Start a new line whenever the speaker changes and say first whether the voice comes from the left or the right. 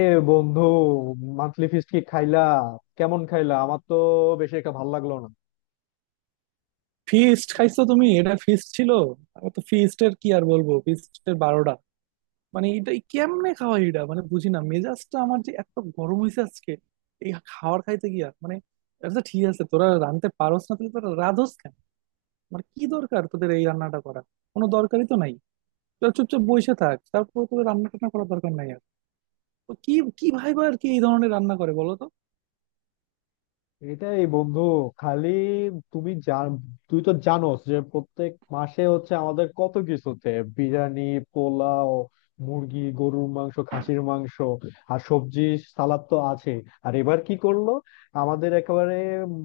left: এ বন্ধু, monthly feast কি খাইলা? কেমন খাইলা? আমার তো বেশি একটা ভালো লাগলো না।
right: ফিস্ট খাইছো তুমি? এটা ফিস্ট ছিল? আমি তো ফিস্টের কি আর বলবো, ফিস্টের বারোটা। মানে এটা কেমনে খাওয়া, এটা মানে বুঝি না। মেজাজটা আমার যে এত গরম হয়েছে আজকে এই খাবার খাইতে গিয়া, মানে আচ্ছা ঠিক আছে, তোরা রাঁধতে পারোস না তাহলে তোরা রাঁধোস কেন? মানে কি দরকার তোদের এই রান্নাটা করা? কোনো দরকারই তো নাই। তোরা চুপচাপ বসে থাক, তারপর তোদের রান্না টান্না করার দরকার নাই আর। তো কি, কি ভাই? আর কি এই ধরনের রান্না করে বলো তো?
left: এটাই বন্ধু, খালি তুমি জান, তুই তো জানোস যে প্রত্যেক মাসে হচ্ছে আমাদের কত কিছুতে বিরিয়ানি, পোলাও, মুরগি, গরুর মাংস, খাসির মাংস আর সবজি, সালাদ তো আছে। আর এবার কি করলো আমাদের একেবারে উম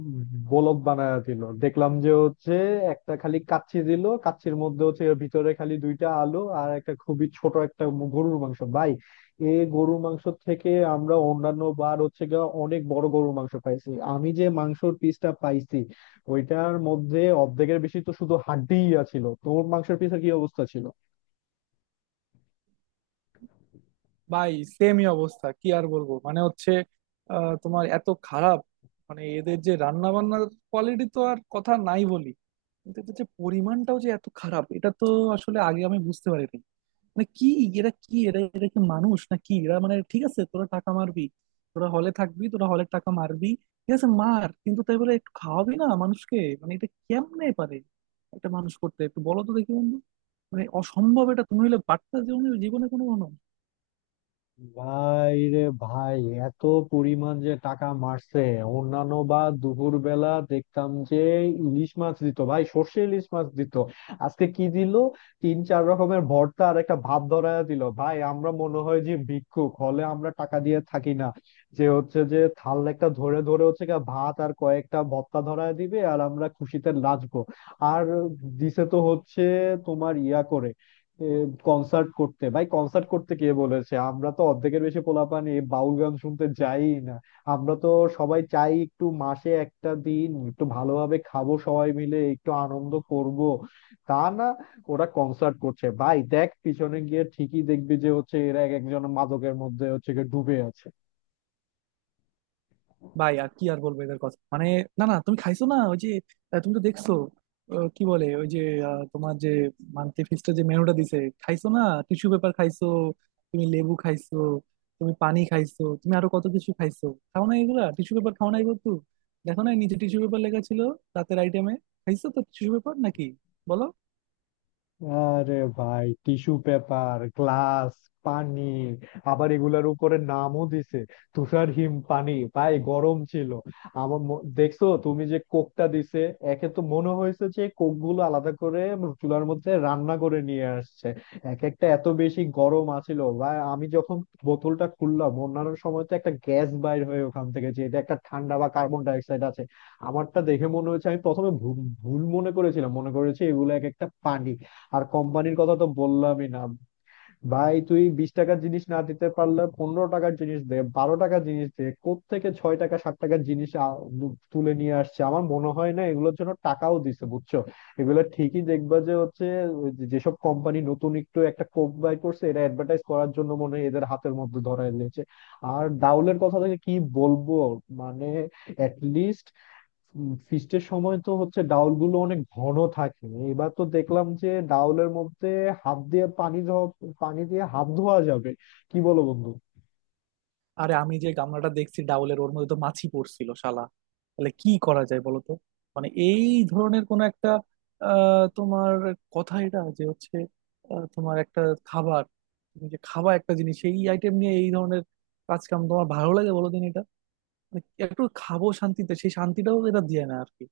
left: বলদ বানায় দিল। দেখলাম যে হচ্ছে একটা খালি কাচ্চি দিল, কাচ্চির মধ্যে হচ্ছে ভিতরে খালি দুইটা আলু আর একটা খুবই ছোট একটা গরুর মাংস ভাই। এ, গরুর মাংস থেকে আমরা অন্যান্য বার হচ্ছে গিয়ে অনেক বড় গরুর মাংস পাইছি। আমি যে মাংসর পিসটা পাইছি ওইটার মধ্যে অর্ধেকের বেশি তো শুধু হাড্ডিই ছিল। তোর মাংসের পিসের কি অবস্থা ছিল?
right: ভাই সেমই অবস্থা, কি আর বলবো, মানে হচ্ছে তোমার এত খারাপ, মানে এদের যে রান্না বান্নার কোয়ালিটি তো আর কথা নাই বলি, কিন্তু এদের যে পরিমাণটাও যে এত খারাপ এটা তো আসলে আগে আমি বুঝতে পারিনি। মানে কি এরা, কি এরা এরা কি মানুষ না কি এরা মানে, ঠিক আছে তোরা টাকা মারবি, তোরা হলে থাকবি, তোরা হলের টাকা মারবি, ঠিক আছে মার, কিন্তু তাই বলে একটু খাওয়াবি না মানুষকে? মানে এটা কেমনে পারে একটা মানুষ করতে, একটু বলো তো দেখি বন্ধু। মানে অসম্ভব এটা, তুমি হলে পারতা জীবনে? জীবনে কোনো কোনো।
left: ভাই রে ভাই, এত পরিমাণ যে টাকা মারছে। অন্যান্য বা দুপুর বেলা দেখতাম যে ইলিশ মাছ দিত ভাই, সর্ষে ইলিশ মাছ দিত। আজকে কি দিল? তিন চার রকমের ভর্তা আর একটা ভাত ধরায় দিল ভাই। আমরা মনে হয় যে ভিক্ষুক, হলে আমরা টাকা দিয়ে থাকি না যে হচ্ছে যে থাল একটা ধরে ধরে হচ্ছে গিয়ে ভাত আর কয়েকটা ভর্তা ধরায় দিবে আর আমরা খুশিতে নাচবো। আর দিছে তো হচ্ছে তোমার ইয়া করে কনসার্ট করতে। ভাই কনসার্ট করতে কে বলেছে? আমরা তো অর্ধেকের বেশি পোলাপান এই বাউল গান শুনতে যাই না। আমরা তো সবাই চাই একটু মাসে একটা দিন একটু ভালোভাবে খাবো, সবাই মিলে একটু আনন্দ করব। তা না, ওরা কনসার্ট করছে ভাই। দেখ, পিছনে গিয়ে ঠিকই দেখবি যে হচ্ছে এরা এক একজন মাদকের মধ্যে হচ্ছে গিয়ে ডুবে আছে।
right: ভাই আর কি আর বলবো এদের কথা, মানে না না, তুমি খাইছো না ওই যে, তুমি তো দেখছো, কি বলে ওই যে, তোমার যে মান্থলি ফিক্সটা, যে মেনুটা দিছে, খাইছো না? টিস্যু পেপার খাইছো, তুমি লেবু খাইছো, তুমি পানি খাইছো, তুমি আরো কত কিছু খাইছো। খাও না এগুলা, টিস্যু পেপার খাও না এগুলো তো। দেখো না নিচে টিস্যু পেপার লেখা ছিল রাতের আইটেমে? খাইছো তো টিস্যু পেপার নাকি? বলো।
left: আরে ভাই, টিস্যু পেপার, গ্লাস, পানি, আবার এগুলার উপরে নামও দিছে তুষার হিম পানি। ভাই গরম ছিল। দেখছো তুমি যে কোকটা দিছে? একে তো মনে হয়েছে যে কোক গুলো আলাদা করে চুলার মধ্যে রান্না করে নিয়ে আসছে। এক একটা এত বেশি গরম আছিল ভাই। আমি যখন বোতলটা খুললাম, অন্যান্য সময় তো একটা গ্যাস বাইর হয়ে ওখান থেকে যে এটা একটা ঠান্ডা বা কার্বন ডাই অক্সাইড আছে, আমারটা দেখে মনে হচ্ছে আমি প্রথমে ভুল ভুল মনে করেছিলাম, মনে করেছি এগুলো এক একটা পানি। আর কোম্পানির কথা তো বললামই না। ভাই তুই 20 টাকার জিনিস না দিতে পারলে 15 টাকার জিনিস দে, 12 টাকার জিনিস দে, কোত্থেকে ছয় টাকা, সাত টাকার জিনিস তুলে নিয়ে আসছে। আমার মনে হয় না এগুলোর জন্য টাকাও দিছে, বুঝছো? এগুলো ঠিকই দেখবা যে হচ্ছে যেসব কোম্পানি নতুন একটু একটা কোক বাই করছে, এটা অ্যাডভার্টাইজ করার জন্য মনে হয় এদের হাতের মধ্যে ধরায় দিয়েছে। আর ডাউলের কথা থেকে কি বলবো, মানে লিস্ট, ফিস্টের সময় তো হচ্ছে ডাউল গুলো অনেক ঘন থাকে, এবার তো দেখলাম যে ডাউলের মধ্যে হাত দিয়ে পানি ধোয়া, পানি দিয়ে হাত ধোয়া যাবে। কি বলো বন্ধু?
right: আরে আমি যে গামলাটা দেখছি ডাউলের, ওর মধ্যে তো মাছি পড়ছিল শালা। তাহলে কি করা যায় বলো তো? মানে এই ধরনের কোন একটা, তোমার কথা, এটা যে হচ্ছে তোমার একটা খাবার, তুমি যে খাবা একটা জিনিস, এই আইটেম নিয়ে এই ধরনের কাজ কাম তোমার ভালো লাগে বলো? দিন এটা, মানে একটু খাবো শান্তিতে, সেই শান্তিটাও এটা দিয়ে না আর কি।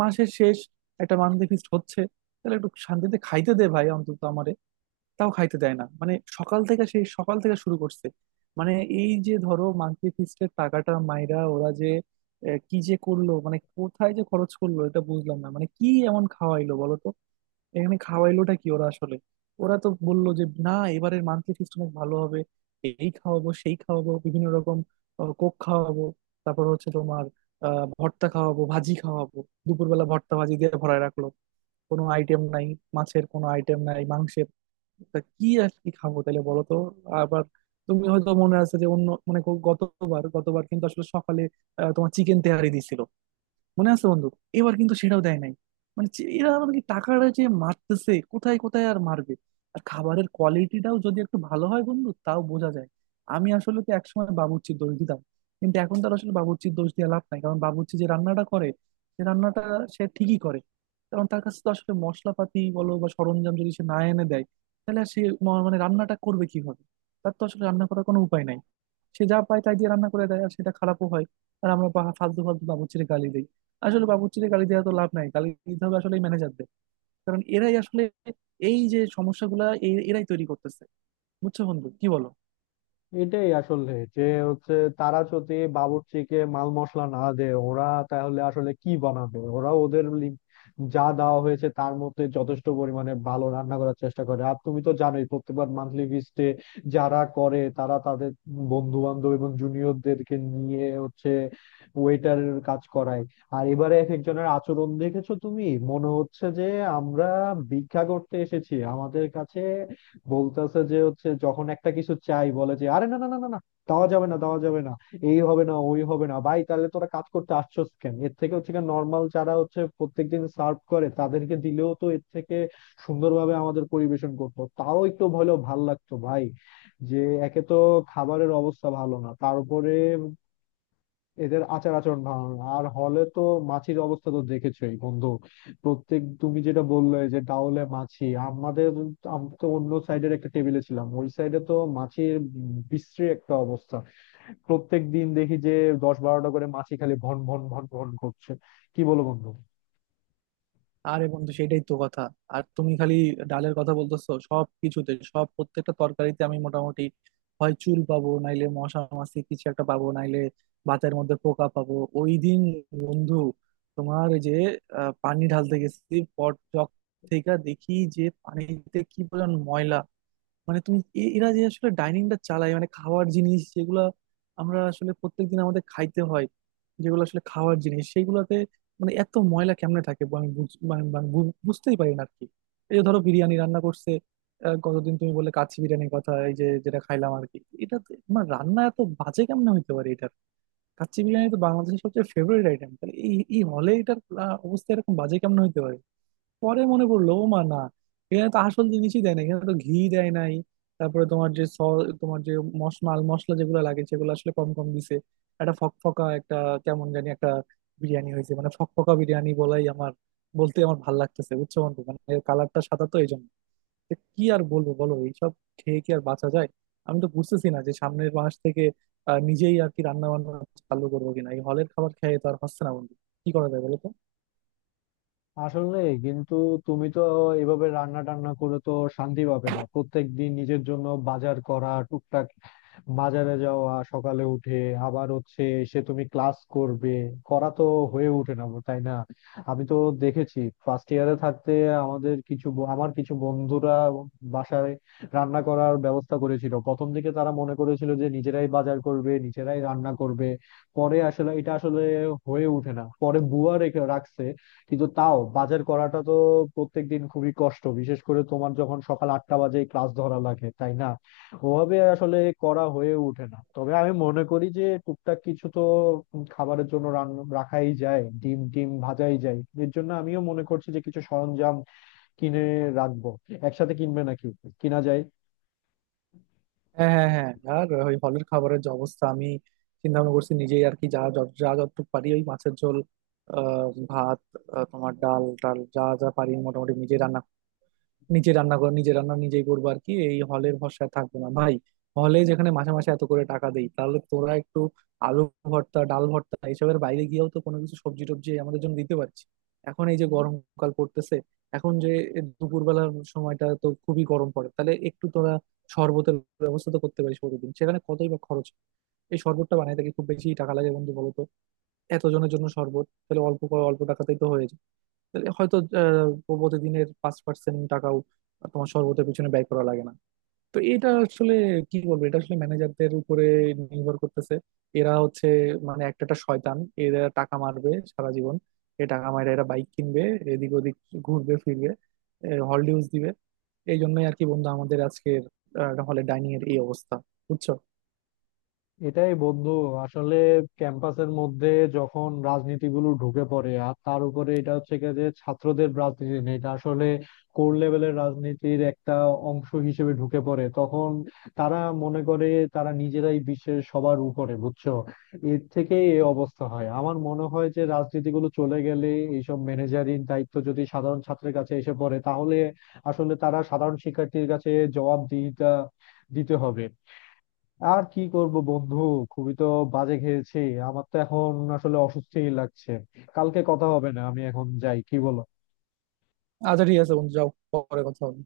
right: মাসের শেষ একটা মান্থলি ফিস্ট হচ্ছে, তাহলে একটু শান্তিতে খাইতে দে ভাই অন্তত আমার। তাও খাইতে দেয় না, মানে সকাল থেকে, সেই সকাল থেকে শুরু করছে। মানে এই যে ধরো মান্থলি ফিস্টের টাকাটা মাইরা ওরা যে কি যে করলো, মানে কোথায় যে খরচ করলো এটা বুঝলাম না, মানে কি এমন খাওয়াইলো বলো তো? এখানে খাওয়াইলোটা কি ওরা আসলে? ওরা তো বললো যে না, এবারের মান্থলি ফিস্ট অনেক ভালো হবে, এই খাওয়াবো সেই খাওয়াবো বিভিন্ন রকম, কোক খাওয়াবো, তারপর হচ্ছে তোমার ভর্তা খাওয়াবো ভাজি খাওয়াবো। দুপুরবেলা ভর্তা ভাজি দিয়ে ভরায় রাখলো, কোনো আইটেম নাই, মাছের কোনো আইটেম নাই, মাংসের। তা কি আর কি খাবো তাহলে বলো তো? আবার তুমি হয়তো মনে আছে যে অন্য, মানে গ- গতবার গতবার কিন্তু আসলে সকালে তোমার চিকেন তেহারি দিছিল, মনে আছে বন্ধু? এবার কিন্তু সেটাও দেয় নাই। মানে এরা আমাদেরকে টাকাটা যে মারতেছে, কোথায় কোথায় আর মারবে? আর খাবারের কোয়ালিটিটাও যদি একটু ভালো হয় বন্ধু, তাও বোঝা যায়। আমি আসলে তো একসময় বাবুর্চির দোষ দিতাম, কিন্তু এখন তার আসলে বাবুর্চির দোষ দিয়ে লাভ নাই। কারণ বাবুর্চি যে রান্নাটা করে, সে রান্নাটা সে ঠিকই করে। কারণ তার কাছে তো আসলে মশলাপাতি বলো বা সরঞ্জাম যদি সে না এনে দেয়, তাহলে আর সে মানে রান্নাটা করবে কিভাবে? তার তো আসলে রান্না করার কোনো উপায় নাই। সে যা পায় তাই দিয়ে রান্না করে দেয়, আর সেটা খারাপও হয়। আর আমরা ফালতু ফালতু বাবুর্চির গালি দিই। আসলে বাবুর্চিরে গালি দেওয়া তো লাভ নাই, গালি দিতে হবে আসলে ম্যানেজারদের। কারণ এরাই আসলে এই যে সমস্যাগুলা, এরাই তৈরি করতেছে। বুঝছো বন্ধু, কি বলো?
left: এটাই আসলে যে হচ্ছে তারা যদি বাবুর্চিকে মাল মশলা না দেয় ওরা, তাহলে আসলে কি বানাবে ওরা? যা দেওয়া হয়েছে তার মধ্যে যথেষ্ট পরিমাণে ভালো রান্না করার চেষ্টা করে। আর তুমি তো জানোই প্রত্যেকবার মান্থলি ফিস্টে যারা করে তারা তাদের বন্ধু বান্ধব এবং জুনিয়রদেরকে নিয়ে হচ্ছে ওয়েটারের কাজ করায়। আর এবারে এক একজনের আচরণ দেখেছো তুমি? মনে হচ্ছে যে আমরা ভিক্ষা করতে এসেছি। আমাদের কাছে বলতেছে যে হচ্ছে, যখন একটা কিছু চাই বলে যে আরে না না না না না, দেওয়া যাবে না, দেওয়া যাবে না, এই হবে না, ওই হবে না। ভাই তাহলে তোরা কাজ করতে আসছোস কেন? এর থেকে হচ্ছে নর্মাল যারা হচ্ছে প্রত্যেকদিন সার্ভ করে তাদেরকে দিলেও তো এর থেকে সুন্দরভাবে আমাদের পরিবেশন করতো, তাও একটু হলেও ভাল লাগতো ভাই। যে একে তো খাবারের অবস্থা ভালো না, তারপরে এদের আচার আচরণ ভালো না। আর হলে তো মাছির অবস্থা তো দেখেছোই বন্ধু। প্রত্যেক তুমি যেটা বললে যে ডাউলে মাছি, আমাদের আমি তো অন্য সাইডের একটা টেবিলে ছিলাম, ওই সাইডে তো মাছির বিশ্রী একটা অবস্থা। প্রত্যেক দিন দেখি যে 10-12টা করে মাছি খালি ভন ভন ভন ভন করছে। কি বলো বন্ধু?
right: আরে বন্ধু সেটাই তো কথা। আর তুমি খালি ডালের কথা বলতেছো, সব কিছুতে, সব প্রত্যেকটা তরকারিতে আমি মোটামুটি হয় চুল পাবো, নাইলে মশা মাছি কিছু একটা পাবো, নাইলে ভাতের মধ্যে পোকা পাবো। ওই দিন বন্ধু, তোমার এই যে পানি ঢালতে গেছি পট জগ থেকে, দেখি যে পানিতে কি পরিমাণ ময়লা! মানে তুমি এরা যে আসলে ডাইনিংটা চালায়, মানে খাওয়ার জিনিস যেগুলা আমরা আসলে প্রত্যেকদিন আমাদের খাইতে হয়, যেগুলো আসলে খাওয়ার জিনিস সেইগুলাতে মানে এত ময়লা কেমনে থাকে? বু- আমি বুঝ- মানে- মানে বু- বুঝতেই পারি না আর কি। এই যে ধরো বিরিয়ানি রান্না করছে, গতদিন তুমি বললে কাচ্চি বিরিয়ানির কথা, এই যে যেটা খাইলাম আর কি, মানে রান্না এত বাজে কেমনে হইতে পারে এটার? কাচ্চি বিরিয়ানি তো বাংলাদেশের সবচেয়ে ফেভারিট আইটেম, তাহলে এই এই হলে এটার অবস্থা এরকম বাজে কেমনে হইতে পারে? পরে মনে পড়লো, ও মা না, এখানে তো আসল জিনিসই দেয় না, এখানে তো ঘি দেয় নাই। তারপরে তোমার যে স তোমার যে মশ মাল মশলা যেগুলো লাগে সেগুলো আসলে কম কম দিছে। একটা ফকফকা, একটা কেমন জানি একটা বিরিয়ানি হয়েছে, মানে ফকফকা বিরিয়ানি বলাই আমার, বলতে আমার ভাল লাগতেছে, বুঝছো বন্ধু। মানে এর কালারটা সাদা তো এই জন্য। তো কি আর বলবো বলো, এইসব খেয়ে কি আর বাঁচা যায়? আমি তো বুঝতেছি না যে সামনের মাস থেকে নিজেই আর কি রান্না বান্না চালু করবো কিনা, এই হলের খাবার খেয়ে তো আর হচ্ছে না বন্ধু। কি করা যায় বলো তো?
left: আসলে কিন্তু তুমি তো এভাবে রান্না টান্না করে তো শান্তি পাবে না। প্রত্যেক দিন নিজের জন্য বাজার করা, টুকটাক বাজারে যাওয়া, সকালে উঠে আবার হচ্ছে, সে তুমি ক্লাস করবে, করা তো হয়ে ওঠে না, তাই না? আমি তো দেখেছি ফার্স্ট ইয়ারে থাকতে আমার কিছু বন্ধুরা বাসায় রান্না করার ব্যবস্থা করেছিল। প্রথম দিকে তারা মনে করেছিল যে নিজেরাই বাজার করবে, নিজেরাই রান্না করবে, পরে আসলে এটা আসলে হয়ে ওঠে না, পরে বুয়া রেখে রাখছে। কিন্তু তাও বাজার করাটা তো প্রত্যেকদিন খুবই কষ্ট, বিশেষ করে তোমার যখন সকাল 8টা বাজে ক্লাস ধরা লাগে, তাই না? ওভাবে আসলে করা হয়ে ওঠে না। তবে আমি মনে করি যে টুকটাক কিছু তো খাবারের জন্য রান্না রাখাই যায়, ডিম টিম ভাজাই যায়। এর জন্য আমিও মনে করছি যে কিছু সরঞ্জাম কিনে রাখবো। একসাথে কিনবে নাকি? কিনা যায়।
right: হ্যাঁ, হ্যাঁ, হ্যাঁ, আর ওই হলের খাবারের যে অবস্থা, আমি চিন্তা ভাবনা করছি নিজেই আর কি, যা যতটুকু পারি, ওই মাছের ঝোল, আহ, ভাত, তোমার ডাল টাল, যা যা পারি মোটামুটি নিজেই রান্না, নিজে রান্না করে নিজে রান্না নিজেই করবো আর কি, এই হলের ভরসায় থাকবো না ভাই। হলে যেখানে মাসে মাসে এত করে টাকা দেই, তাহলে তোরা একটু আলু ভর্তা, ডাল ভর্তা এসবের বাইরে গিয়েও তো কোনো কিছু সবজি টবজি আমাদের জন্য দিতে পারছি। এখন এই যে গরমকাল পড়তেছে, এখন যে দুপুরবেলার সময়টা তো খুবই গরম পড়ে, তাহলে একটু তোরা শরবতের ব্যবস্থা তো করতে পারিস প্রতিদিন। সেখানে কতই বা খরচ, এই শরবতটা বানাইতে কি খুব বেশি টাকা লাগে বন্ধু বলো তো? এতজনের জন্য শরবত, তাহলে অল্প টাকাতেই তো হয়ে যায়। তাহলে হয়তো আহ, প্রতিদিনের 5% টাকাও তোমার শরবতের পিছনে ব্যয় করা লাগে না। তো এটা আসলে কি বলবো, এটা আসলে ম্যানেজারদের উপরে নির্ভর করতেছে। এরা হচ্ছে মানে একটা একটা শয়তান, এরা টাকা মারবে সারা জীবন। এ টাকা মাইরা এরা বাইক কিনবে, এদিক ওদিক ঘুরবে ফিরবে, হল ডিউজ দিবে। এই জন্যই আর কি বন্ধু আমাদের আজকের হলে ডাইনিং এর এই অবস্থা, বুঝছো।
left: এটাই বন্ধু, আসলে ক্যাম্পাসের মধ্যে যখন রাজনীতিগুলো ঢুকে পড়ে, আর তার উপরে এটা হচ্ছে গিয়ে যে ছাত্রদের রাজনীতি না, এটা আসলে কোর লেভেলের রাজনীতির একটা অংশ হিসেবে ঢুকে পড়ে, তখন তারা মনে করে তারা নিজেরাই বিশ্বের সবার উপরে, বুঝছো? এর থেকে এই অবস্থা হয়। আমার মনে হয় যে রাজনীতিগুলো চলে গেলে এইসব ম্যানেজারিং দায়িত্ব যদি সাধারণ ছাত্রের কাছে এসে পড়ে, তাহলে আসলে তারা সাধারণ শিক্ষার্থীর কাছে জবাবদিহিতা দিতে হবে। আর কি করব বন্ধু, খুবই তো বাজে খেয়েছি। আমার তো এখন আসলে অসুস্থই লাগছে। কালকে কথা হবে, না আমি এখন যাই, কি বলো?
right: আচ্ছা ঠিক আছে বন্ধু, যাও, পরে কথা হবে।